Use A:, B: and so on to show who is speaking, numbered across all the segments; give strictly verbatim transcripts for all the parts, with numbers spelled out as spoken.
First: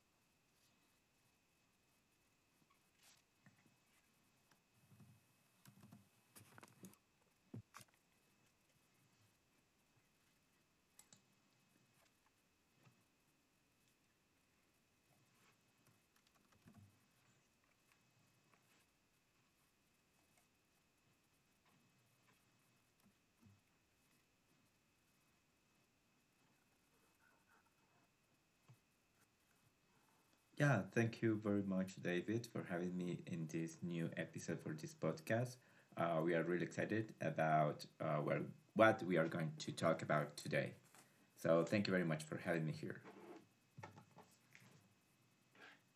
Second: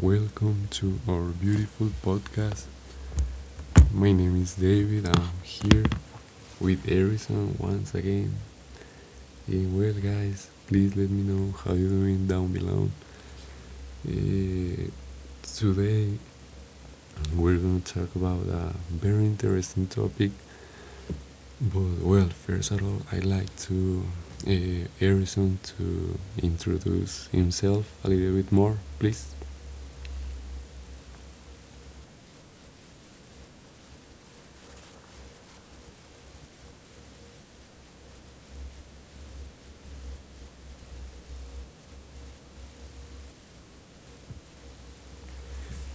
A: welcome to our beautiful podcast. My name is David. I'm here with Harrison once again. Eh, well, guys, please let me know how you're doing down below. Eh, Today, we're going to talk about a very interesting topic. But, well, first of all, I'd like to uh, Harrison to introduce himself a little bit more, please.
B: Yeah, thank you very much, David, for having me in this new episode for this podcast. Uh, we are really excited about uh, where, what we are going to talk about today. So, thank you very much for having me here.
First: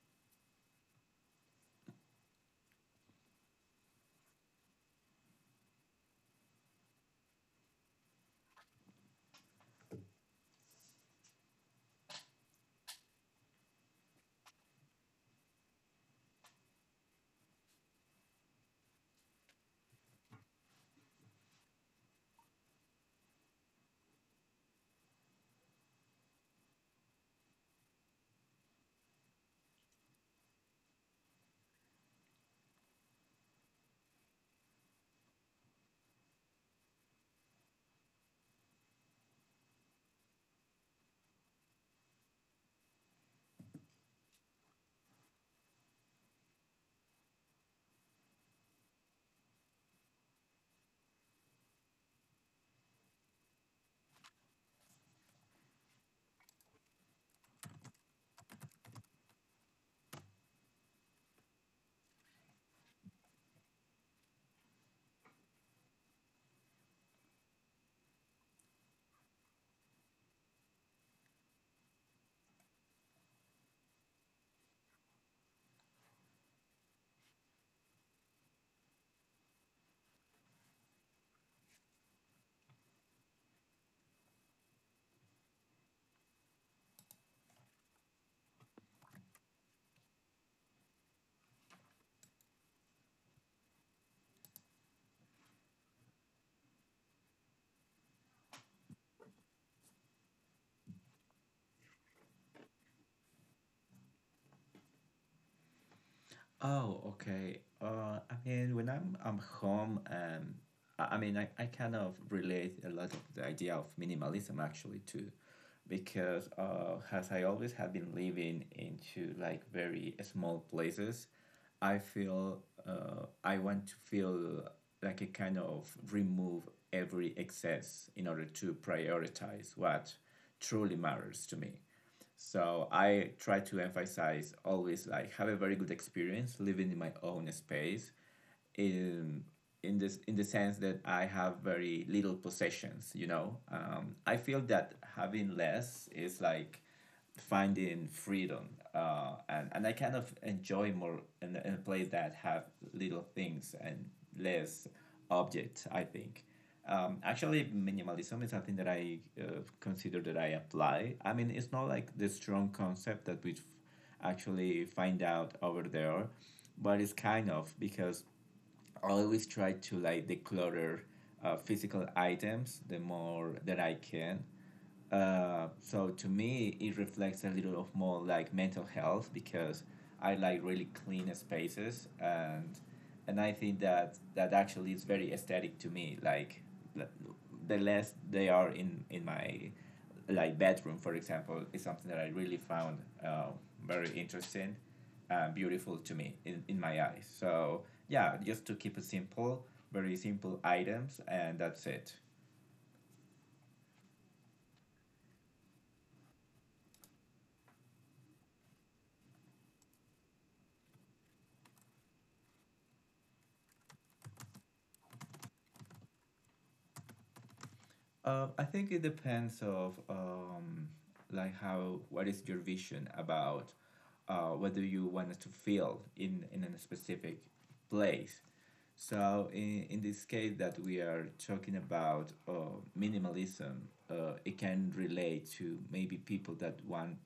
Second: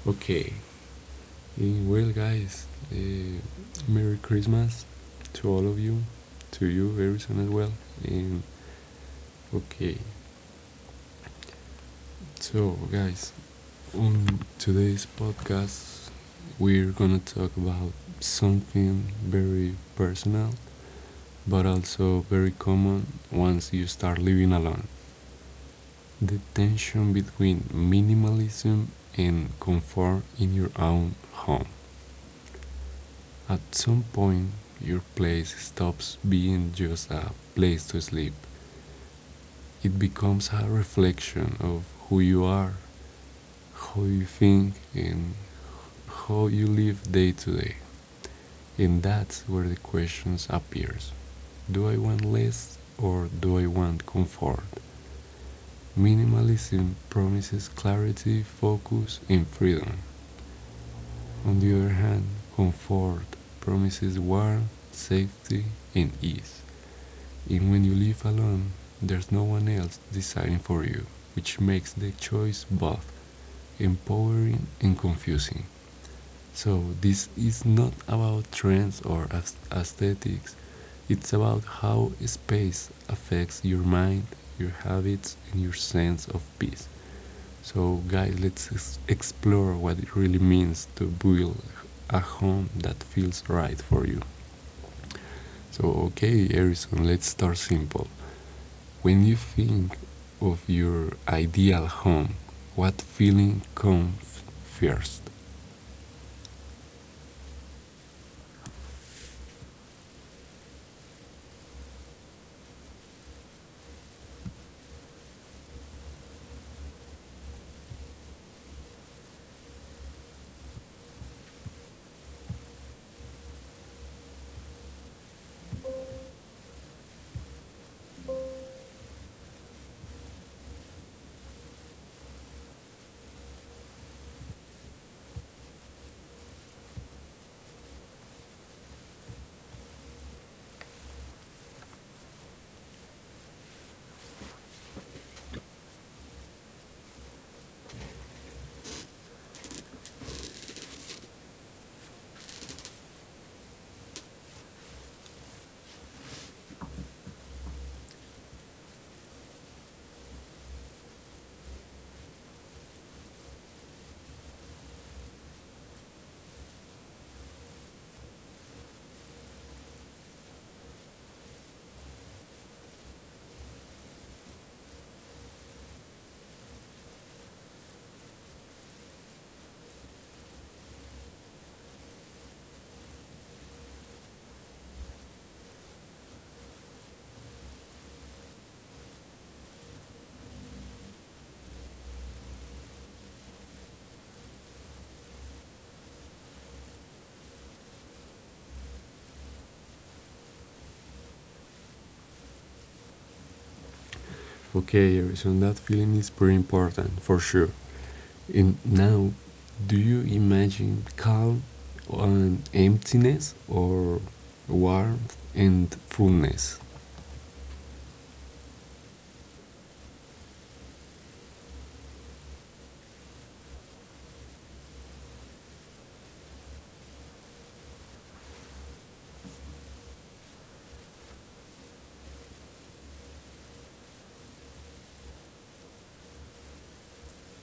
A: Okay. Eh, well, guys, eh, Merry Christmas to all of you, to you, Harrison, as well. Um, okay, so, guys, on today's podcast, we're gonna talk about something very personal, but also very common once you start living alone, the tension between minimalism and comfort in your own home. At some point, your place stops being just a place to sleep. It becomes a reflection of who you are, how you think, and how you live day to day. And that's where the questions appears. Do I want less or do I want comfort? Minimalism promises clarity, focus, and freedom. On the other hand, comfort promises warmth, safety, and ease. And when you live alone, there's no one else deciding for you, which makes the choice both empowering and confusing. So, this is not about trends or aesthetics, it's about how space affects your mind, your habits, and your sense of peace. So, guys, let's explore what it really means to build a home that feels right for you. So, okay, Harrison, let's start simple. When you think of your ideal home, what feeling comes first?
B: Oh, okay. Uh, I mean, when I'm I'm home, um, I, I mean, I, I kind of relate a lot of the idea of minimalism actually too, because uh, as I always have been living into like very small places, I feel uh, I want to feel like a kind of remove every excess in order to prioritize what truly matters to me. So I try to emphasize always like have a very good experience living in my own space in in this in the sense that I have very little possessions. You know, um, I feel that having less is like finding freedom, uh, and and I kind of enjoy more in a in place that have little things and less objects, I think. Um, actually, minimalism is something that I uh, consider that I apply. I mean, it's not like the strong concept that we f- actually find out over there, but it's kind of because I always try to like declutter uh, physical items the more that I can. Uh, so to me, it reflects a little of more like mental health because I like really clean spaces and and I think that that actually is very aesthetic to me. Like l- the less they are in in my like bedroom, for example, is something that I really found uh, very interesting and beautiful to me in, in my eyes. So yeah, just to keep it simple, very simple items, and that's it.
A: Okay, Harrison, that feeling is pretty important for sure. And now, do you imagine calm and emptiness or warmth and fullness?
B: Uh, I think it depends of um, like how what is your vision about uh, whether you want it to feel in in a specific place. So in, in this case that we are talking about uh, minimalism, uh, it can relate to maybe people that want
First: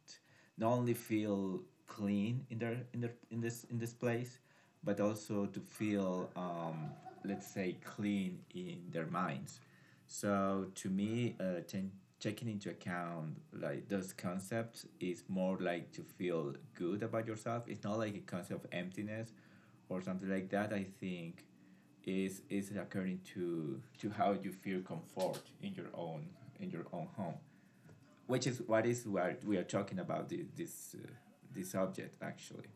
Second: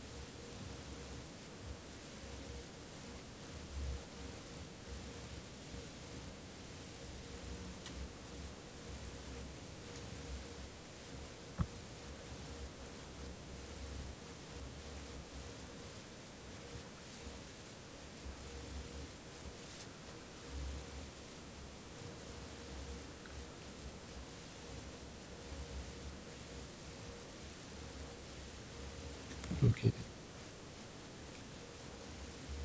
B: not only feel clean in their in their in this in this place, but also to feel, um, let's say, clean in their minds. So to me, uh, ten- taking into account like those concepts is more like to feel good about yourself. It's not like a concept of emptiness or something like that. I think is is according to to how you feel comfort in your own in your own home, which is what is what we are talking
A: Okay.
B: about this this uh, this subject actually.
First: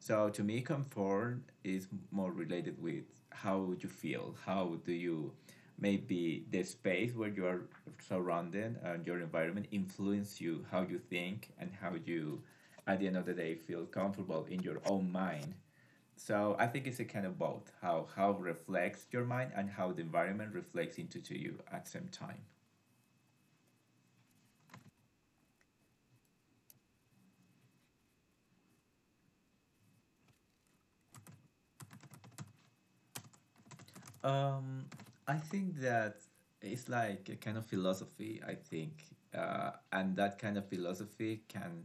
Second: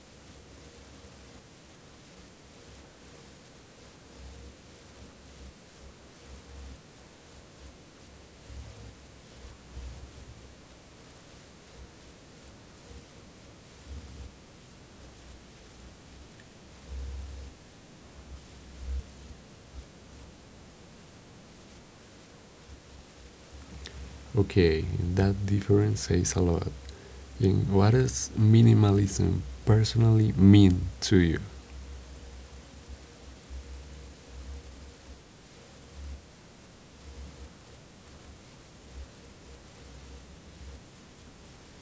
B: So to me, comfort is more related with how you feel, how do you, maybe the space where you are surrounded and your environment influence you, how you think and how you at the end of the day feel comfortable in your own mind. So I think it's a kind of both, how how reflects your mind and how the environment reflects into to you at the same time.
A: Okay, that difference says a lot. And what does minimalism personally mean to you?
B: Um, I think that it's like a kind of philosophy, I think. Uh, and that kind of philosophy can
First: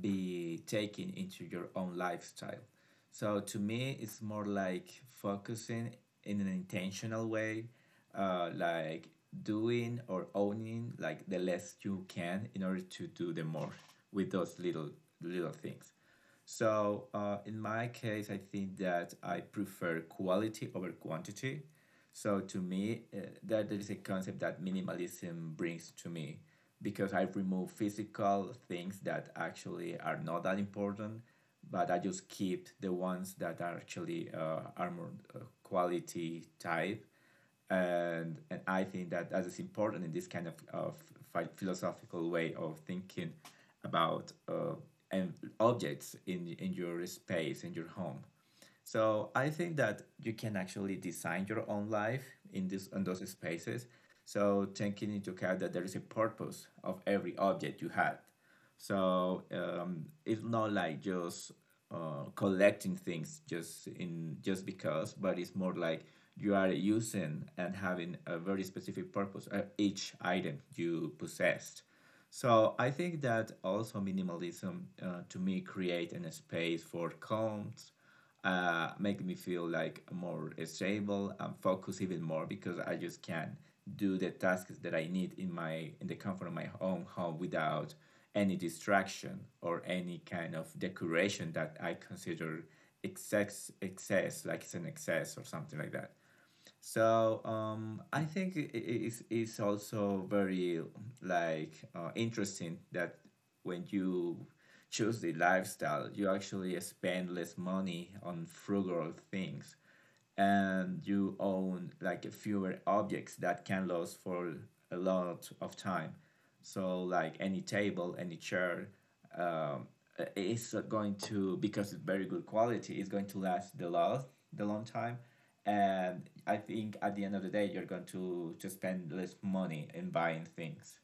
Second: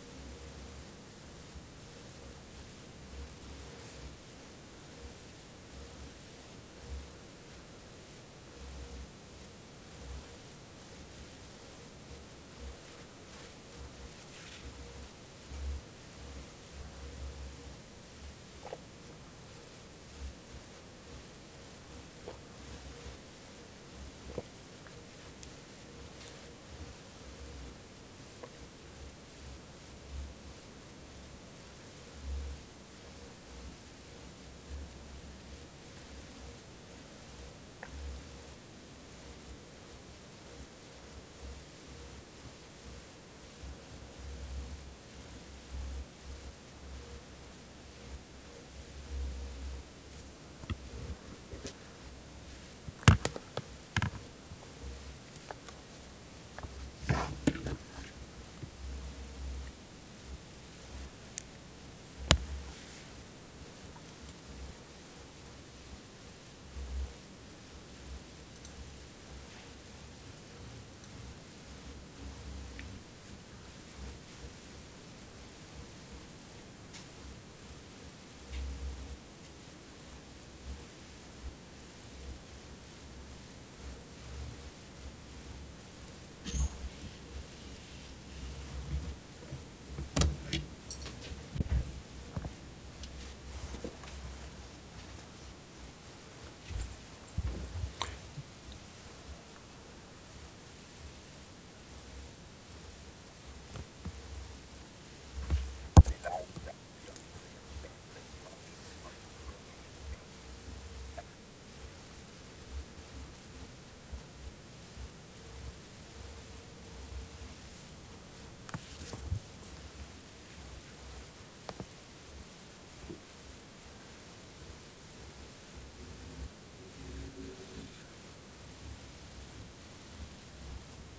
B: be taken into your own lifestyle. So to me, it's more like focusing in an intentional way, uh, like doing or owning like the less you can in order to do the more with those little little things. So uh, in my case, I think that I prefer quality over quantity. So to me, uh, that, that is a concept that minimalism brings to me because I remove physical things that actually are not that important, but I just keep the ones that are actually uh, are more uh, quality type, and, and I think that that is important in this kind of, of philosophical way of thinking about uh, and objects in in your space, in your home. So I think that you can actually design your own life in this on those spaces. So taking into account that there is a purpose of every object you had. So um, it's not like just uh, collecting things just in just because, but it's more like you are using and having a very specific purpose uh, each item you possessed. So I think that also minimalism uh, to me create a space for calms, uh, make me feel like more stable and focus even more because I just can do the tasks that I need in my in the comfort of my own home without any distraction or any kind of decoration that I consider excess excess like it's an excess or something like that. So um, I think i- i- it's, it's also very like uh, interesting that when you choose the lifestyle, you actually spend less money on frugal things and you own like fewer objects that can last for a lot of time. So like any table, any chair, um, i- it's going to, because it's very good quality, it's going to last the long the long time, and I think at the end of the day, you're going to to spend less money in buying things.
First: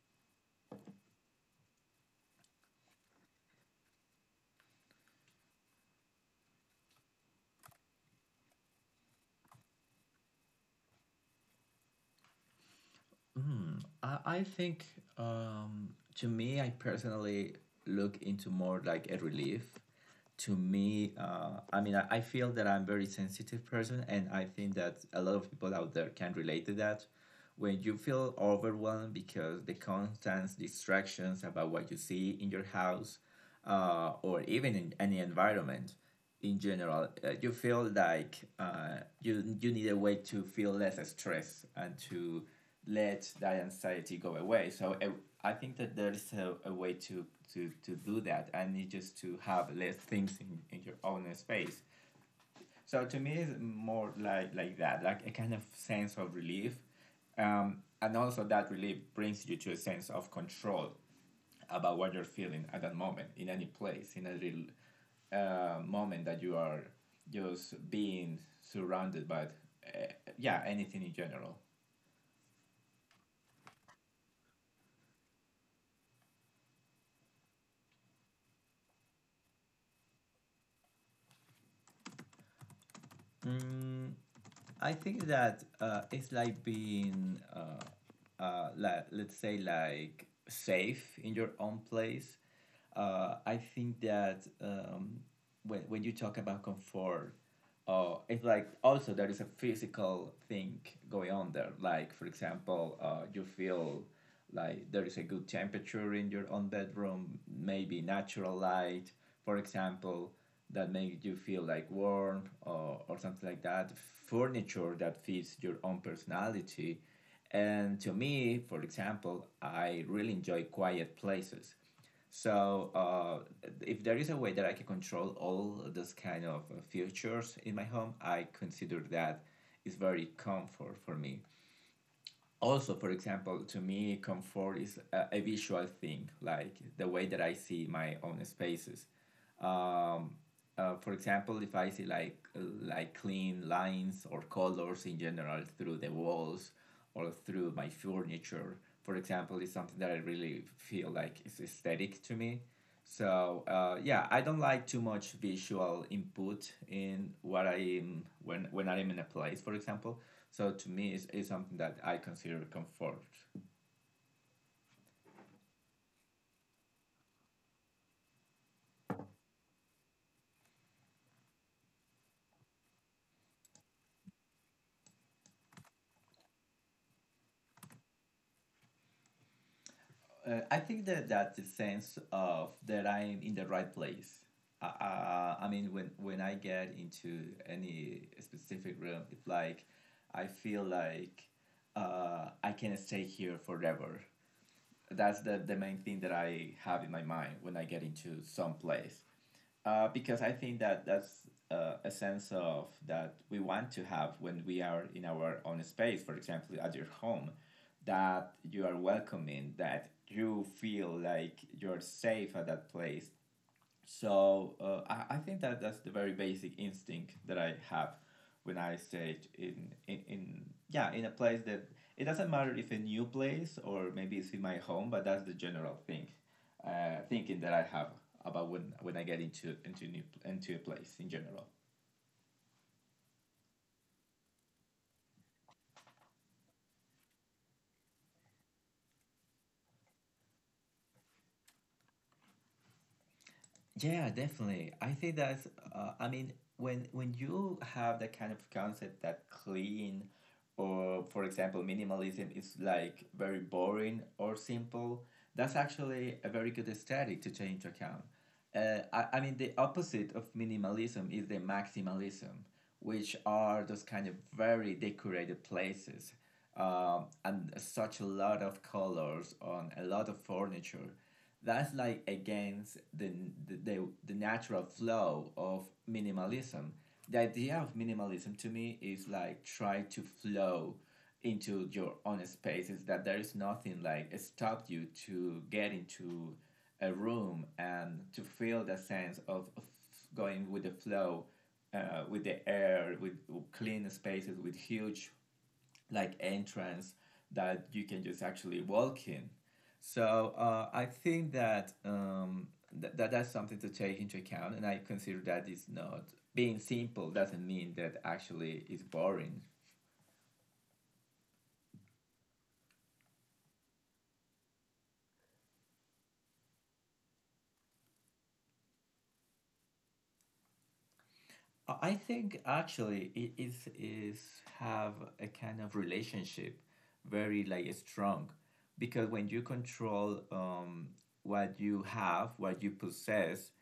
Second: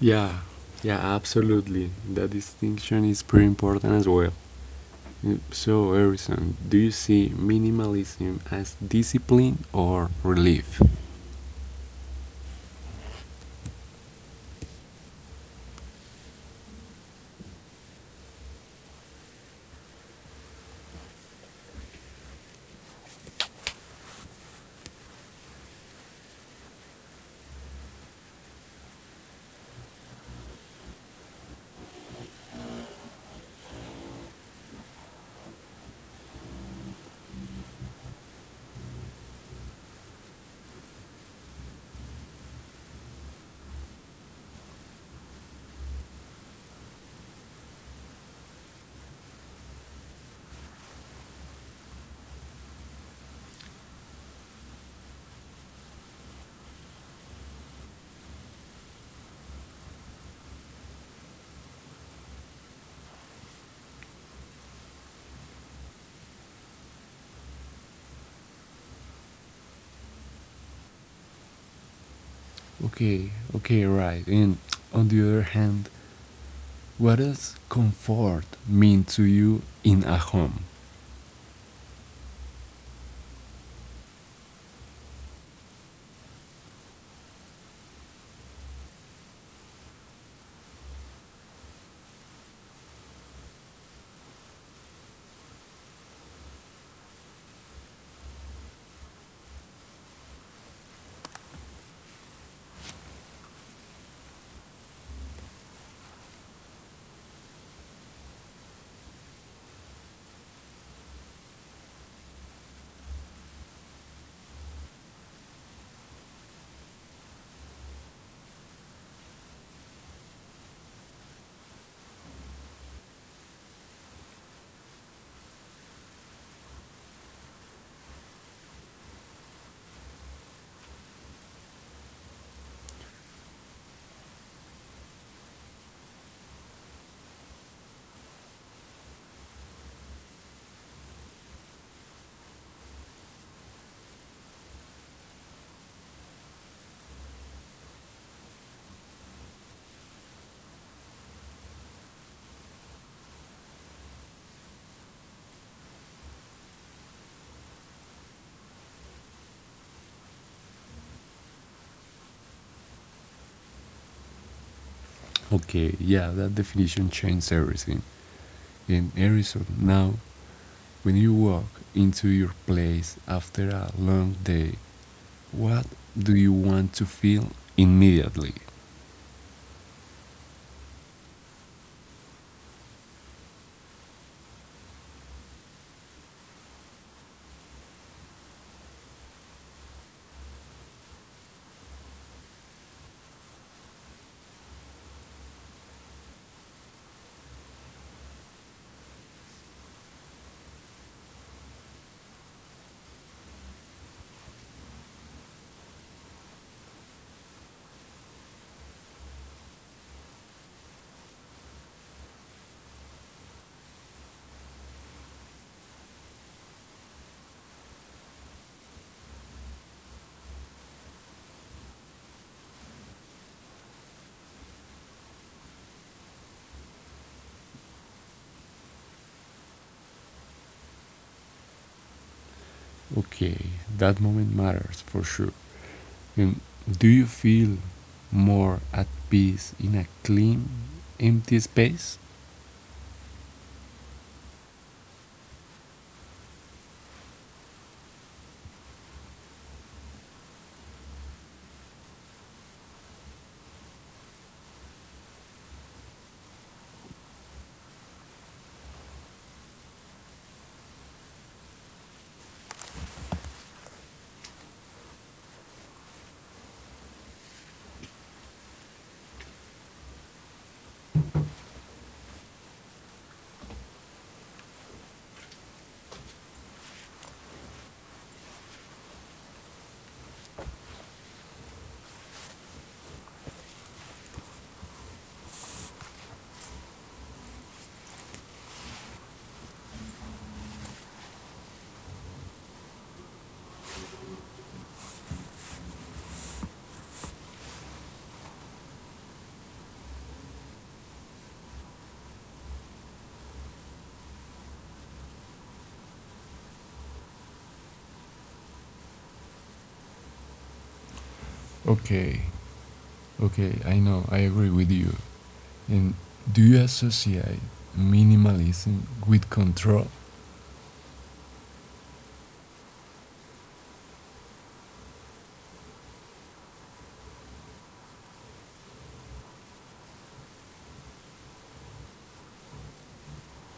A: Yeah, yeah, absolutely. That distinction is pretty important as well. So, Harrison, do you see minimalism as discipline or relief?
B: I, I think um, to me, I personally look into more like a relief. To me, uh, I mean, I, I feel that I'm very sensitive person, and I think that a lot of people out there can relate to that. When you feel overwhelmed because the constant distractions about what you see in your house uh, or even in any environment, in general. Uh, you feel like uh, you you need a way to feel less stress and to let that anxiety go away. So uh, I think that there is a, a way to, to, to do that, and it's just to have less things in, in your own space. So to me, it's more like like that, like a kind of sense of relief, um, and also that relief brings you to a sense of control about what you're feeling at that moment, in any place, in any uh, moment that you are just being surrounded by uh, yeah, anything in general.
A: Okay, okay, right. And on the other hand, what does comfort mean to you in a home?
B: Mm, I think that uh, it's like being, uh, uh, like, let's say, like safe in your own place. Uh, I think that um, when, when you talk about comfort, uh, it's like also there is a physical thing going on there. Like, for example, uh, you feel like there is a good temperature in your own bedroom, maybe natural light, for example, that make you feel like warm or, or something like that, furniture that fits your own personality. And to me, for example, I really enjoy quiet places. So uh, if there is a way that I can control all those kind of uh, features in my home, I consider that is very comfort for me. Also, for example, to me comfort is a, a visual thing, like the way that I see my own spaces. um, uh, for example, if I see like like clean lines or colors in general through the walls or through my furniture, for example, is something that I really feel like is aesthetic to me. So uh, yeah, I don't like too much visual input in what I am when when I am in a place, for example. So to me, it's, it's something that I consider comfort.
A: Okay, yeah, that definition changed everything. In Arizona now, when you walk into your place after a long day, what do you want to feel immediately?
B: Uh, I think that that the sense of that I'm in the right place. Uh, uh, I mean, when when I get into any specific room, it's like I feel like uh, I can stay here forever. That's the, the main thing that I have in my mind when I get into some place. Uh, because I think that that's uh, a sense of that we want to have when we are in our own space, for example, at your home, that you are welcoming, that you feel like you're safe at that place. So uh, I, I think that that's the very basic instinct that I have when I stay in, in, in yeah in a place that it doesn't matter if a new place or maybe it's in my home, but that's the general thing, uh, thinking that I have about when when I get into into new into a place in general.
A: Okay, that moment matters for sure. And do you feel more at peace in a clean, empty space?
B: Yeah, definitely. I think that's, uh, I mean, when when you have that kind of concept that clean or, for example, minimalism is like very boring or simple, that's actually a very good aesthetic to take into account. Uh, I, I mean, the opposite of minimalism is the maximalism, which are those kind of very decorated places, um, and such a lot of colors on a lot of furniture. That's like against the, the, the, the natural flow of minimalism. The idea of minimalism to me is like try to flow into your own spaces that there is nothing like stop you to get into a room and to feel that sense of going with the flow, uh, with the air, with clean spaces, with huge like entrance that you can just actually walk in. So uh, I think that um, th- that that's something to take into account, and I consider that is not being simple doesn't mean that actually it's boring.
A: Okay, okay, I know, I agree with you. And do you associate minimalism with control?
B: Uh, I think actually it is is have a kind of relationship very like strong because when you control um, what you have, what you possess,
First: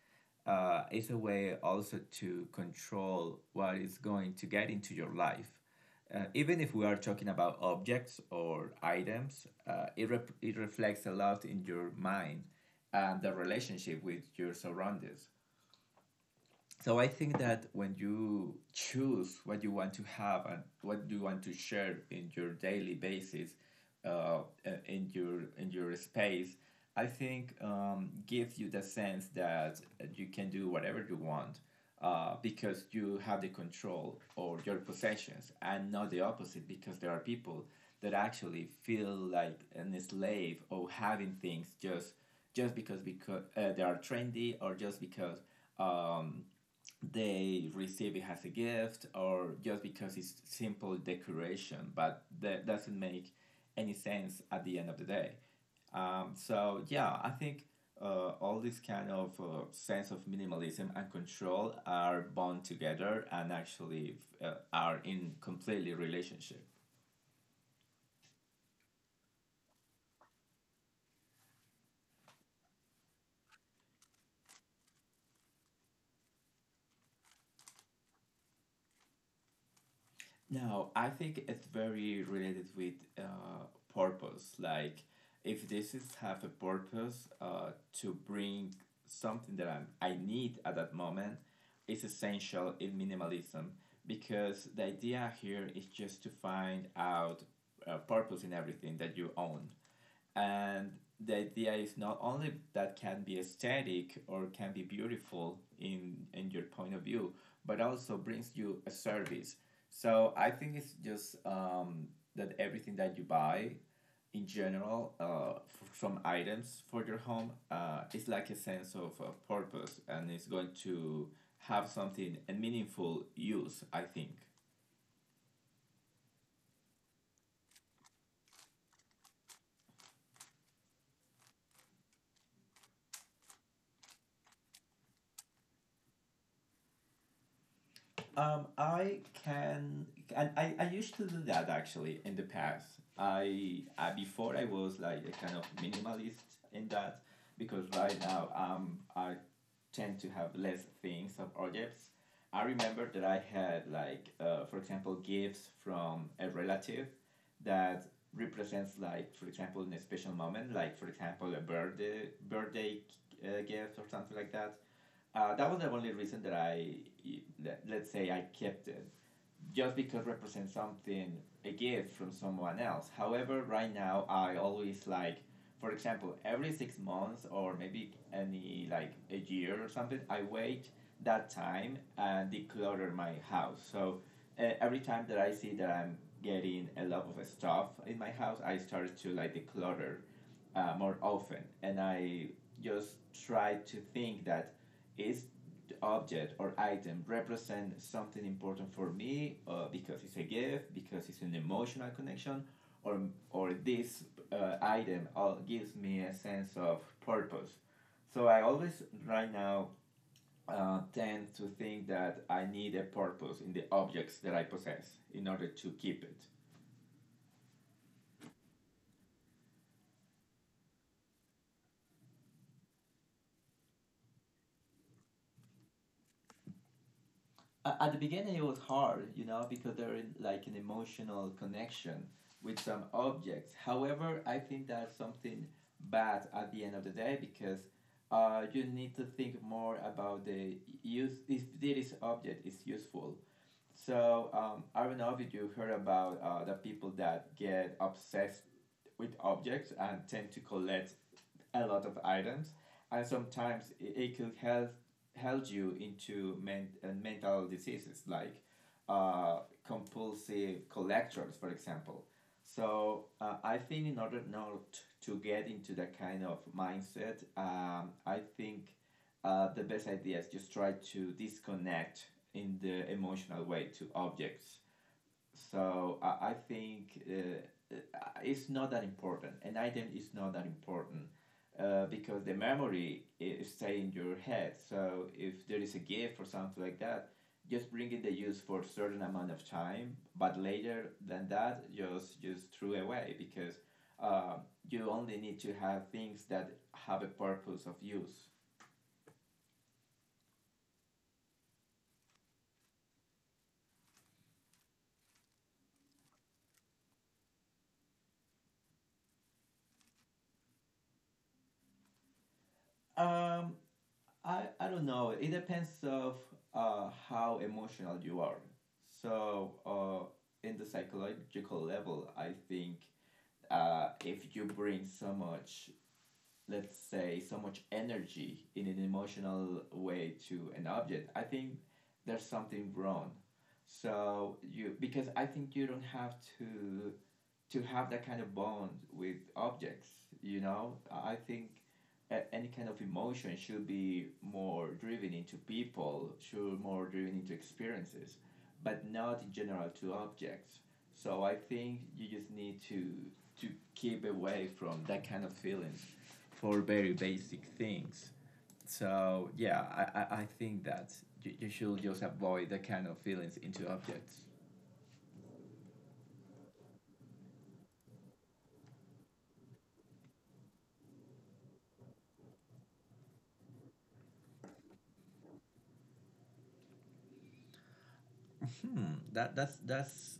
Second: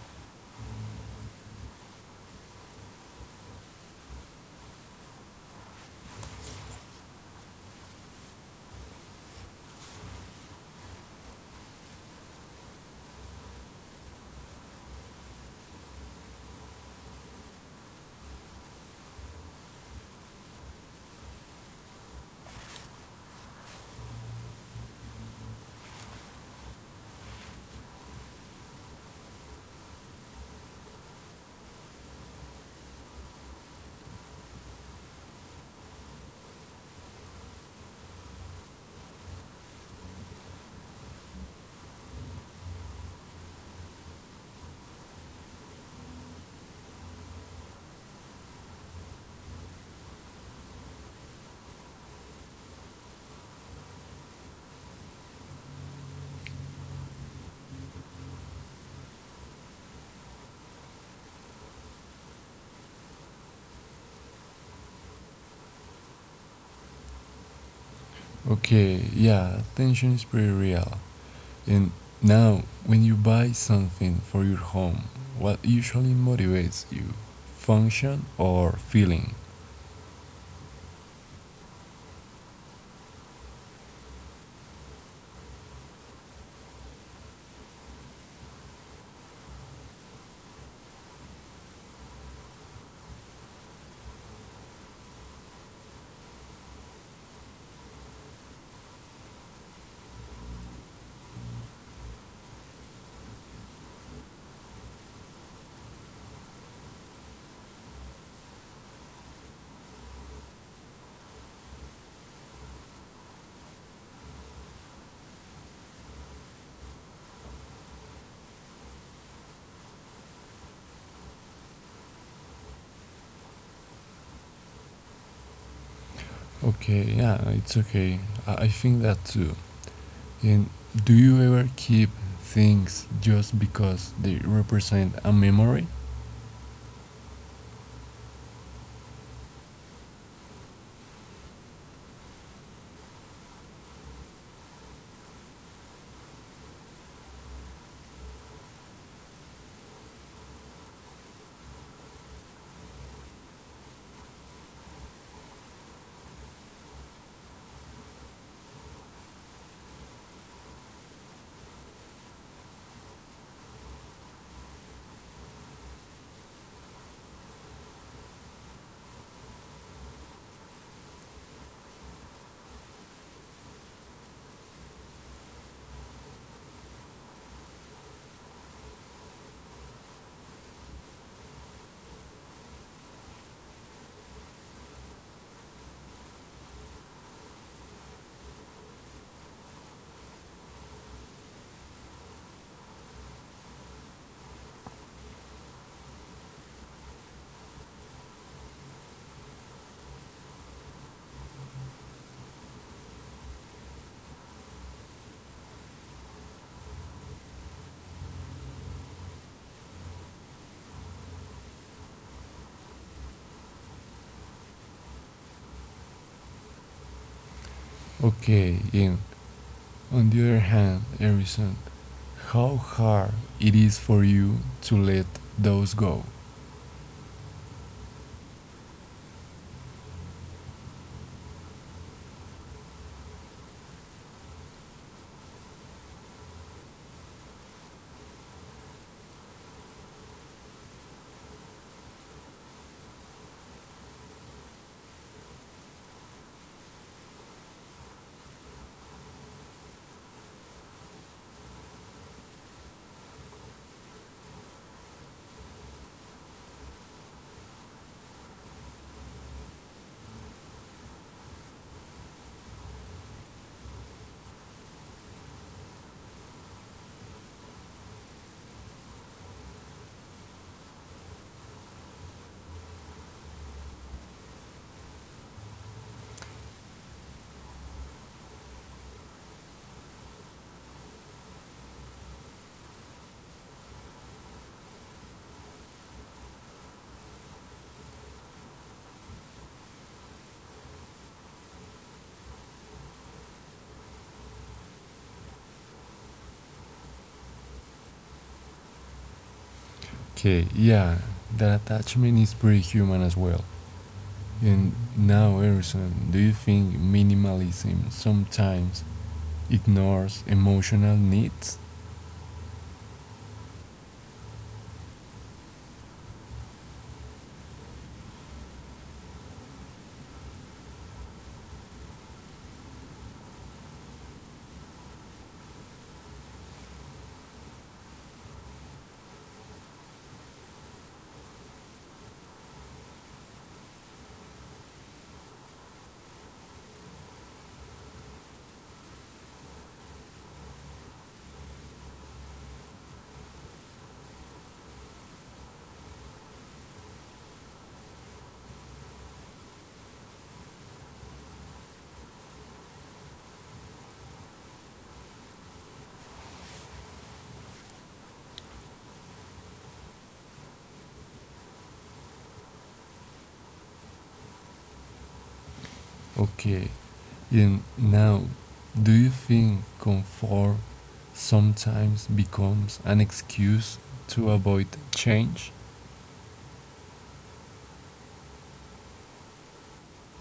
B: uh, it's a way also to control what is going to get into your life. Uh, even if we are talking about objects or items, uh, it, rep- it reflects a lot in your mind and the relationship with your surroundings, so I think that when you choose what you want to have and what you want to share in your daily basis, uh, uh, in your in your space, I think um, gives you the sense that you can do whatever you want uh, because you have the control over your possessions, and not the opposite because there are people that actually feel like an slave of having things just just because because uh, they are trendy or just because um, they receive it as a gift or just because it's simple decoration, but that doesn't make any sense at the end of the day. Um, so yeah, I think uh, all this kind of uh, sense of minimalism and control are bound together and actually uh, are in completely relationship.
A: Okay, yeah, tension is pretty real. And now, when you buy something for your home, what usually motivates you? Function or feeling?
B: No, I think it's very related with uh, purpose. Like, if this is have a purpose uh, to bring something that I'm, I need at that moment, it's essential in minimalism because the idea here is just to find out uh, purpose in everything that you own. And the idea is not only that can be aesthetic or can be beautiful in, in your point of view, but also brings you a service. So I think it's just um, that everything that you buy in general uh, from items for your home uh, is like a sense of uh, purpose and it's going to have something a meaningful use, I think.
A: Okay, yeah, it's okay. I I think that too. And do you ever keep things just because they represent a memory?
B: Um, I can, and I, I used to do that actually in the past. I, I before I was like a kind of minimalist in that because right now um I tend to have less things of objects. I remember that I had like uh, for example gifts from a relative that represents like for example in a special moment like for example a birthday birthday uh, gift or something like that uh, that was the only reason that I, let, let's say, I kept it, just because it represents something, a gift from someone else. However, right now I always like, for example, every six months or maybe any like a year or something, I wait that time and declutter my house. So uh, every time that I see that I'm getting a lot of stuff in my house, I start to like declutter uh, more often, and I just try to think that it's the object or item represents something important for me uh, because it's a gift, because it's an emotional connection, or, or this uh, item all gives me a sense of purpose. So I always, right now, uh, tend to think that I need a purpose in the objects that I possess in order to keep it.
A: Okay, and on the other hand, Harrison, how hard it is for you to let those go.
B: At the beginning it was hard, you know, because there is like an emotional connection with some objects. However, I think that's something bad at the end of the day because uh, you need to think more about the use if this object is useful, so um, I don't know if you heard about uh, the people that get obsessed with objects and tend to collect a lot of items, and sometimes it, it could help help you into men- uh, mental diseases like uh, compulsive collectors, for example. So uh, I think in order not to get into that kind of mindset, um, I think uh, the best ideas just try to disconnect in the emotional way to objects. So I I think uh, uh, it's not that important. An item is not that important uh, because the memory is stay in your head. So if there is a gift or something like that, just bring in the use for a certain amount of time. But later than that, just just throw away because uh, you only need to have things that have a purpose of use.
A: Okay, yeah, that attachment is pretty human as well. And now, Harrison, do you think minimalism sometimes ignores emotional needs?
B: Um, I, I don't know. It depends of uh, how emotional you are. So uh, in the psychological level, I think uh, if you bring so much, let's say, so much energy in an emotional way to an object, I think there's something wrong. So you because I think you don't have to to have that kind of bond with objects, you know. I think a- any kind of emotion should be more driven into people, should more driven into experiences, but not in general to objects. So I think you just need to to keep away from that kind of feelings for very basic things. So yeah, i i, I think that you, you should just avoid that kind of feelings into objects.
A: Okay, and now, do you think comfort sometimes becomes an excuse to avoid change?
B: Hmm, that that's that's.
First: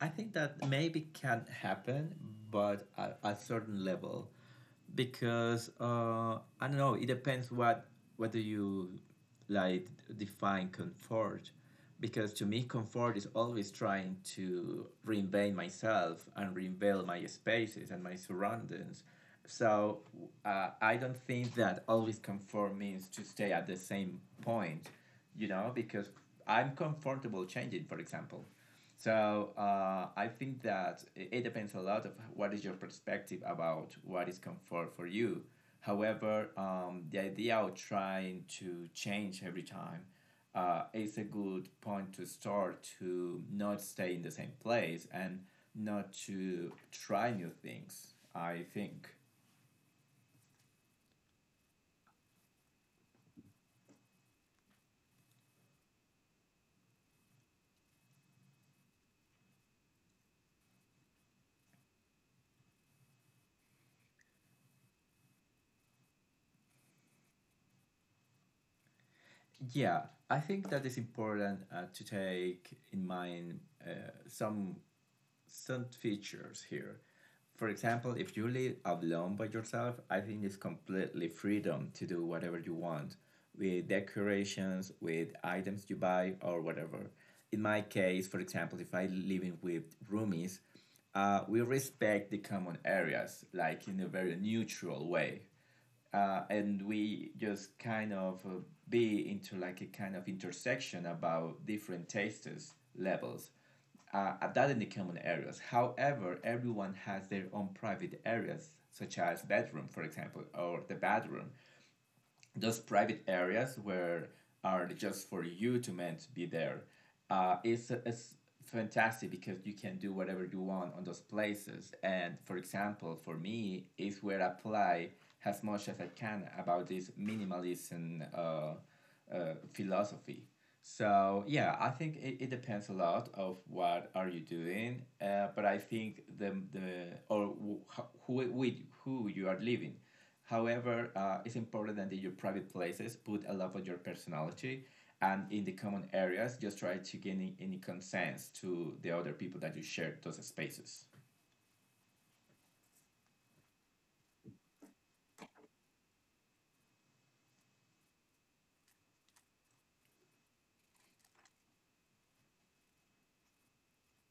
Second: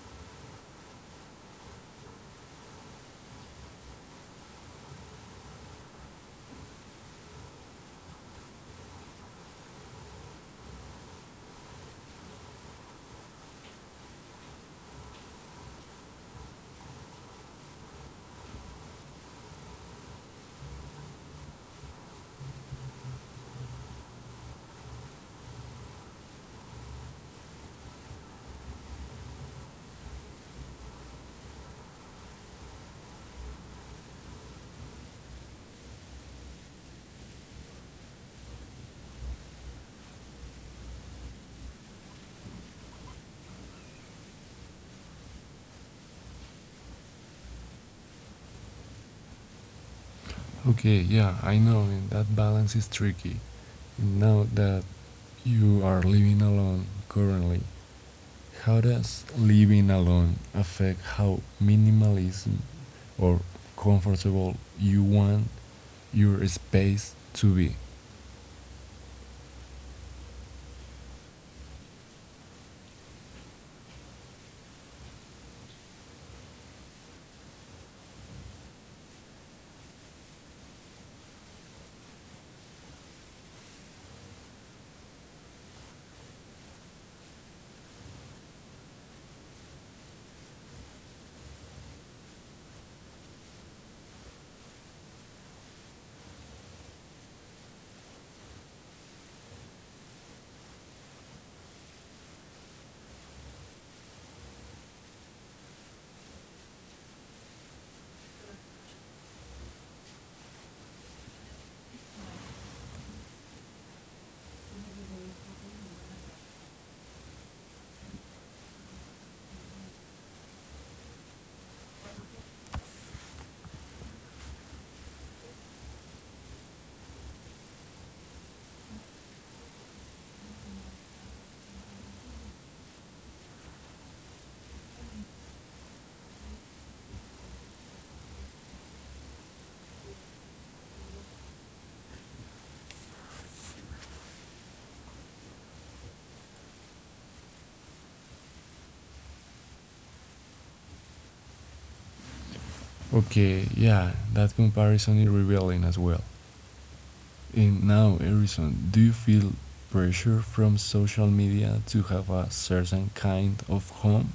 B: I think that maybe can happen, but at a certain level, because uh, I don't know. It depends what whether you like define comfort, because to me, comfort is always trying to reinvent myself and reinvent my spaces and my surroundings, so uh, I don't think that always conform means to stay at the same point, you know, because I'm comfortable changing, for example. So uh, I think that it depends a lot of what is your perspective about what is comfort for you. However, um, the idea of trying to change every time uh, is a good point to start to not stay in the same place and not to try new things, I think.
A: Okay, yeah, I know, that balance is tricky. Now that you are living alone currently, how does living alone affect how minimalism or comfortable you want your space to be?
B: Yeah, I think that is important uh, to take in mind uh, some some features here. For example, if you live alone by yourself, I think it's completely freedom to do whatever you want with decorations, with items you buy, or whatever. In my case, for example, if I living with roomies, uh, we respect the common areas like in a very neutral way uh, and we just kind of uh, be into like a kind of intersection about different tastes levels uh, uh, that in the common areas, however, everyone has their own private areas such as bedroom for example or the bathroom. Those private areas where are just for you to meant to be there, uh, it's, it's fantastic because you can do whatever you want on those places, and for example for me is where I apply as much as I can about this minimalism uh, uh, philosophy. So yeah, I think it, it depends a lot of what are you doing, uh, but I think the, the or wh- who, with who you are living. However, uh, it's important that in your private places, put a lot of your personality, and in the common areas, just try to gain any, any consent to the other people that you share those spaces.
A: Okay, yeah, that comparison is revealing as well. And now, Erison, do you feel pressure from social media to have a certain kind of home?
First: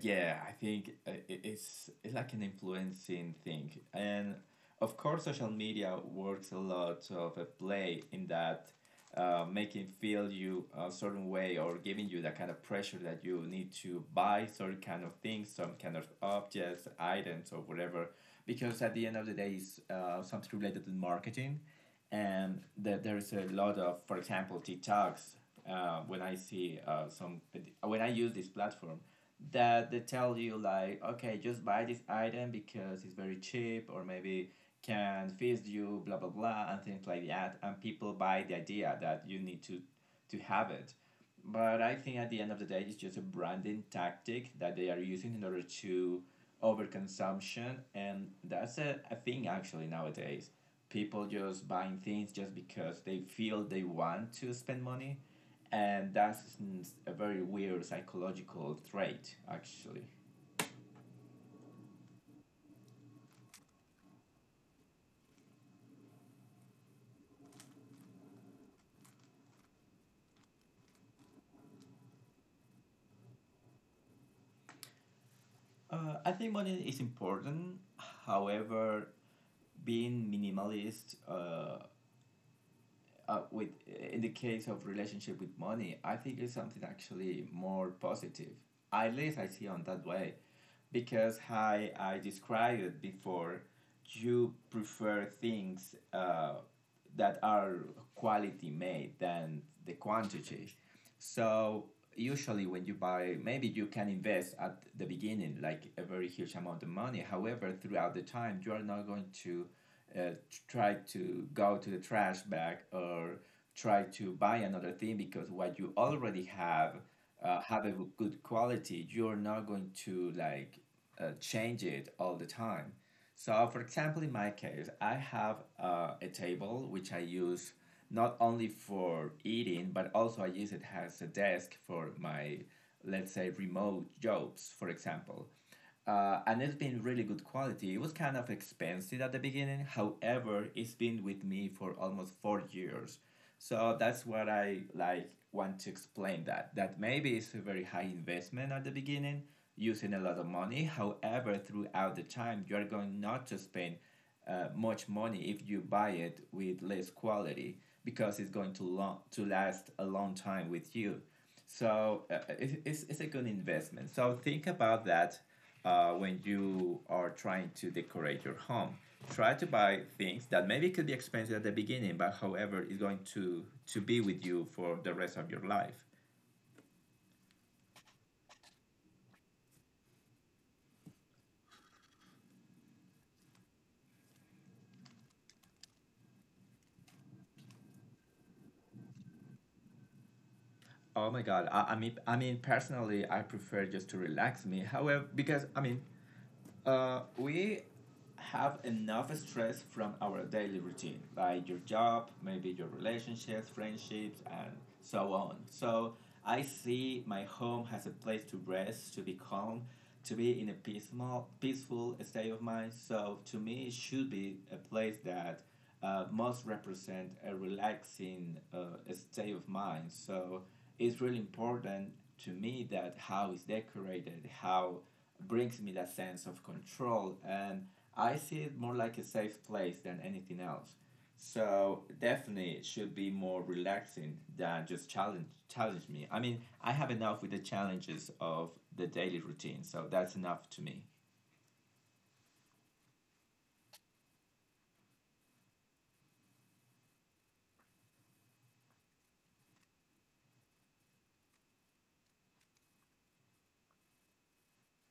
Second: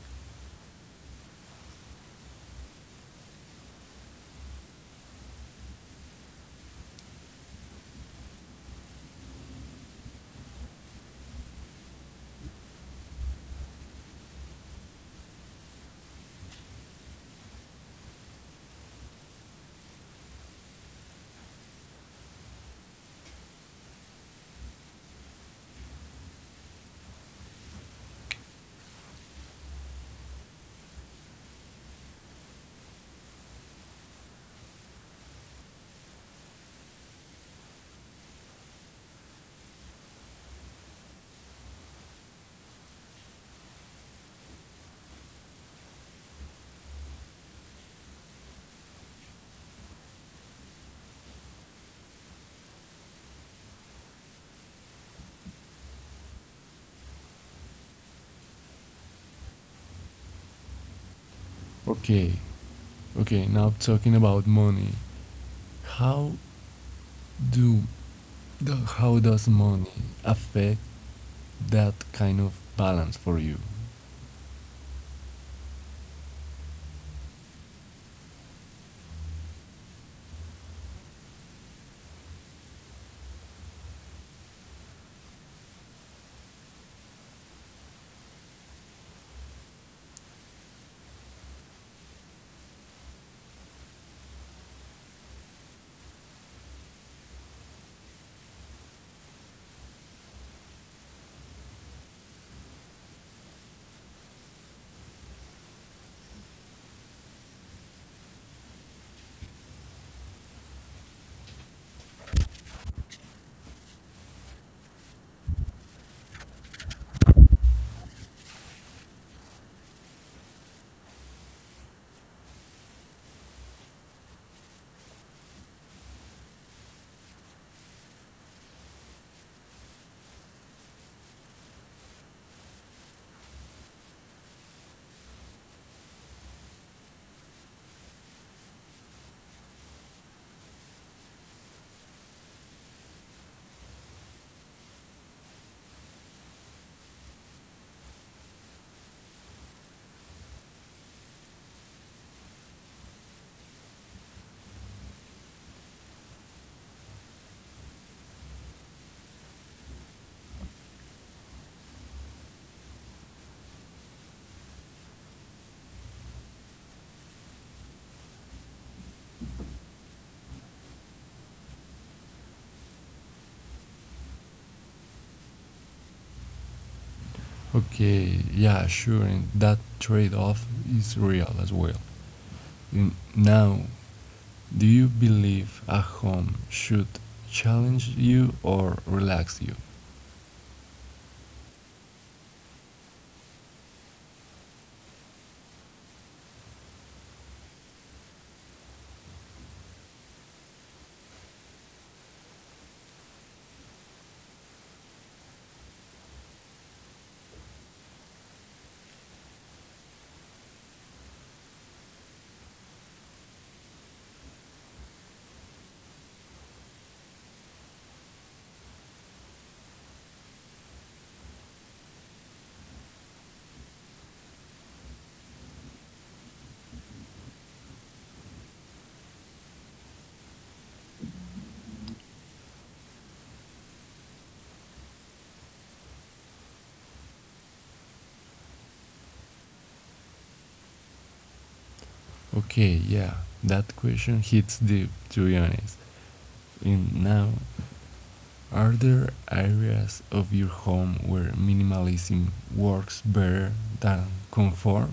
B: Yeah, I think uh, it- it's it's like an influencing thing, and of course, social media works a lot of a play in that. Uh, making feel you a certain way or giving you that kind of pressure that you need to buy certain kind of things, some kind of objects, items, or whatever, because at the end of the day, it's uh, something related to marketing, and that there's a lot of, for example, TikToks. Uh, when I see uh, some, when I use this platform, that they tell you like okay just buy this item because it's very cheap or maybe can feed you blah blah blah and things like that, and people buy the idea that you need to to have it. But I think at the end of the day, it's just a branding tactic that they are using in order to overconsumption, and that's a, a thing actually nowadays. People just buying things just because they feel they want to spend money, and that's a very weird psychological trait actually.
A: Okay, okay, now talking about money. How do the- how does money affect that kind of balance for you?
B: uh, I think money is important. However, being minimalist uh, uh, with in the case of relationship with money, I think it's something actually more positive, at least I see on that way, because how I described it before, you prefer things uh, that are quality made than the quantity. So usually when you buy, maybe you can invest at the beginning like a very huge amount of money. However, throughout the time, you are not going to uh, try to go to the trash bag or try to buy another thing because what you already have uh, have a good quality. You're not going to like uh, change it all the time. So, for example, in my case, I have uh, a table which I use not only for eating, but also I use it as a desk for my, let's say, remote jobs, for example. Uh, and it's been really good quality. It was kind of expensive at the beginning. However, it's been with me for almost four years. So that's what I like want to explain that that maybe it's a very high investment at the beginning, using a lot of money. However, throughout the time, you are going not to spend uh, much money if you buy it with less quality because it's going to long to last a long time with you. So uh, it, it's, it's a good investment. So think about that uh, when you are trying to decorate your home. Try to buy things that maybe could be expensive at the beginning, but however, is going to to be with you for the rest of your life.
A: Okay, yeah, sure, and that trade-off is real as well. N- Now, do you believe a home should challenge you or relax you?
B: Oh my God! I, I mean, I mean, personally, I prefer just to relax me. However, because I mean, Uh, we have enough stress from our daily routine, like your job, maybe your relationships, friendships, and so on. So I see my home as a place to rest, to be calm, to be in a peaceful, peaceful state of mind. So to me, it should be a place that uh, must represent a relaxing uh, state of mind. So it's really important to me that how it's decorated, how brings me that sense of control, and I see it more like a safe place than anything else. So definitely it should be more relaxing than just challenge challenge me. I mean, I have enough with the challenges of the daily routine, so that's enough to me.
A: Okay, yeah, that question hits deep, to be honest. And now, are there areas of your home where minimalism works better than conform?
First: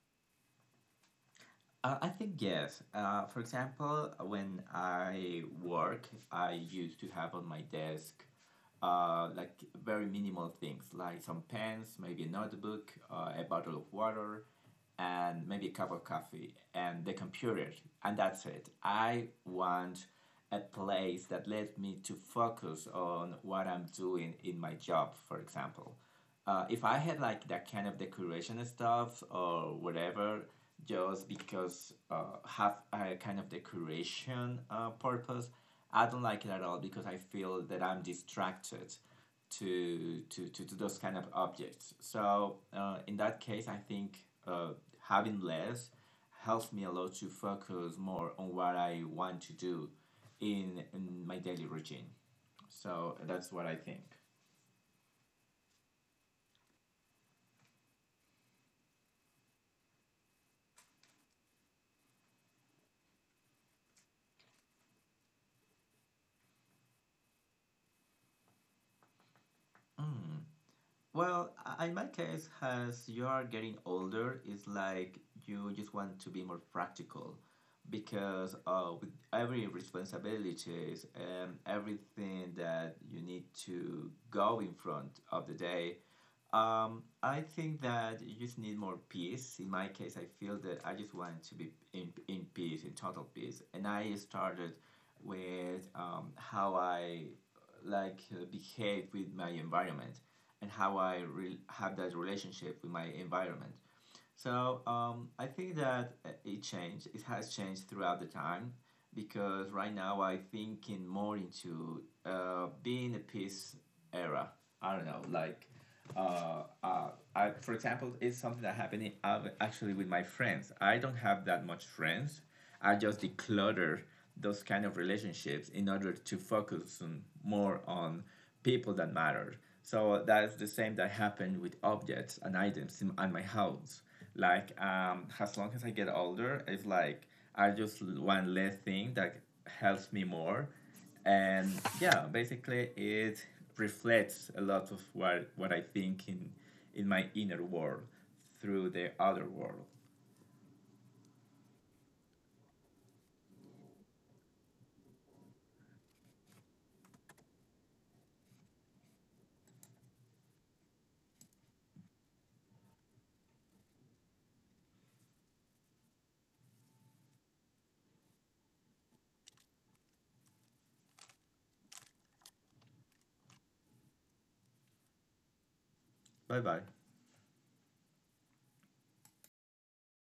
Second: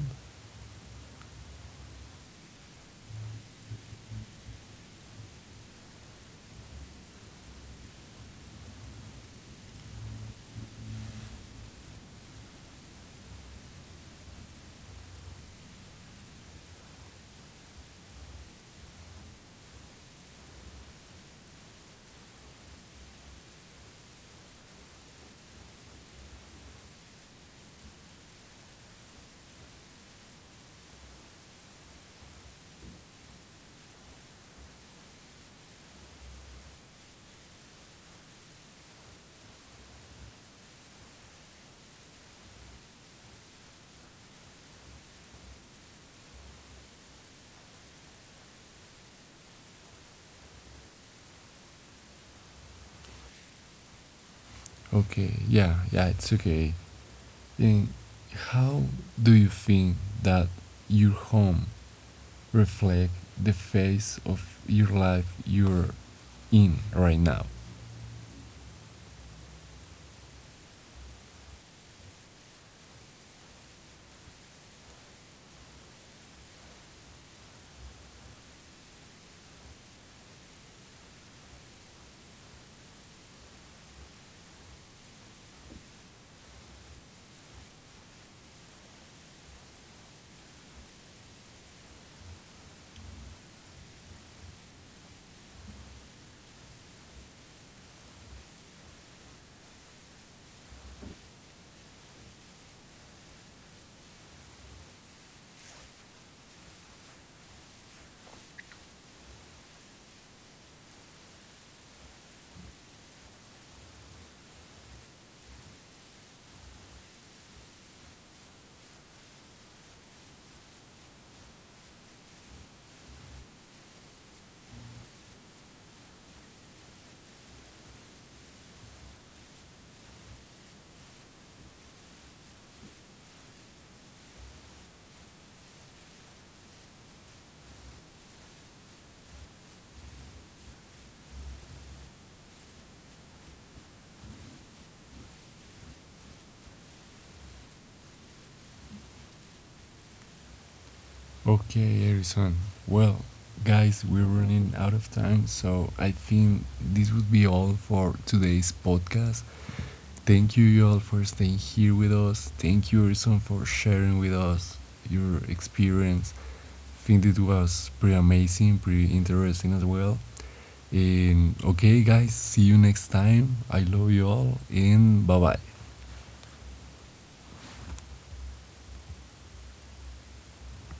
B: Uh, I think yes. Uh, for example, when I work, I used to have on my desk uh, like very minimal things, like some pens, maybe a notebook, uh, a bottle of water, and maybe a cup of coffee, and the computer, and that's it. I want a place that lets me to focus on what I'm doing in my job, for example uh, if I had like that kind of decoration stuff or whatever, just because uh, have a kind of decoration uh, purpose, I don't like it at all because I feel that I'm distracted to to, to, to those kind of objects. So uh, in that case, I think uh, having less helps me a lot to focus more on what I want to do in, in my daily routine. So that's what I think.
A: Okay, yeah, yeah, it's okay. Then, how do you think that your home reflects the phase of your life you're in right now?
B: Mm. Well, I- in my case, as you are getting older, it's like you just want to be more practical because uh, with every responsibilities and everything that you need to go in front of the day, um, I think that you just need more peace. In my case, I feel that I just want to be in, in peace, in total peace. And I started with um, how I like uh, behave with my environment and how I re- have that relationship with my environment. So um, I think that uh, it changed. It has changed throughout the time because right now I thinking more into uh, being a peace era. I don't know, like uh, uh, I, for example, it's something that happening uh, actually with my friends. I don't have that much friends. I just declutter those kind of relationships in order to focus on, more on people that matter. So that's the same that happened with objects and items in, at my house. Like um, as long as I get older, it's like I just want less thing that helps me more, and yeah, basically it reflects a lot of what what I think in in my inner world through the outer world.
A: Okay, Erison. Well, guys, we're running out of time, so I think this would be all for today's podcast. Thank you all for staying here with us. Thank you, Erison, for sharing with us your experience. I think it was pretty amazing, pretty interesting as well. And okay, guys, see you next time. I love you all, and bye bye.
B: Bye bye.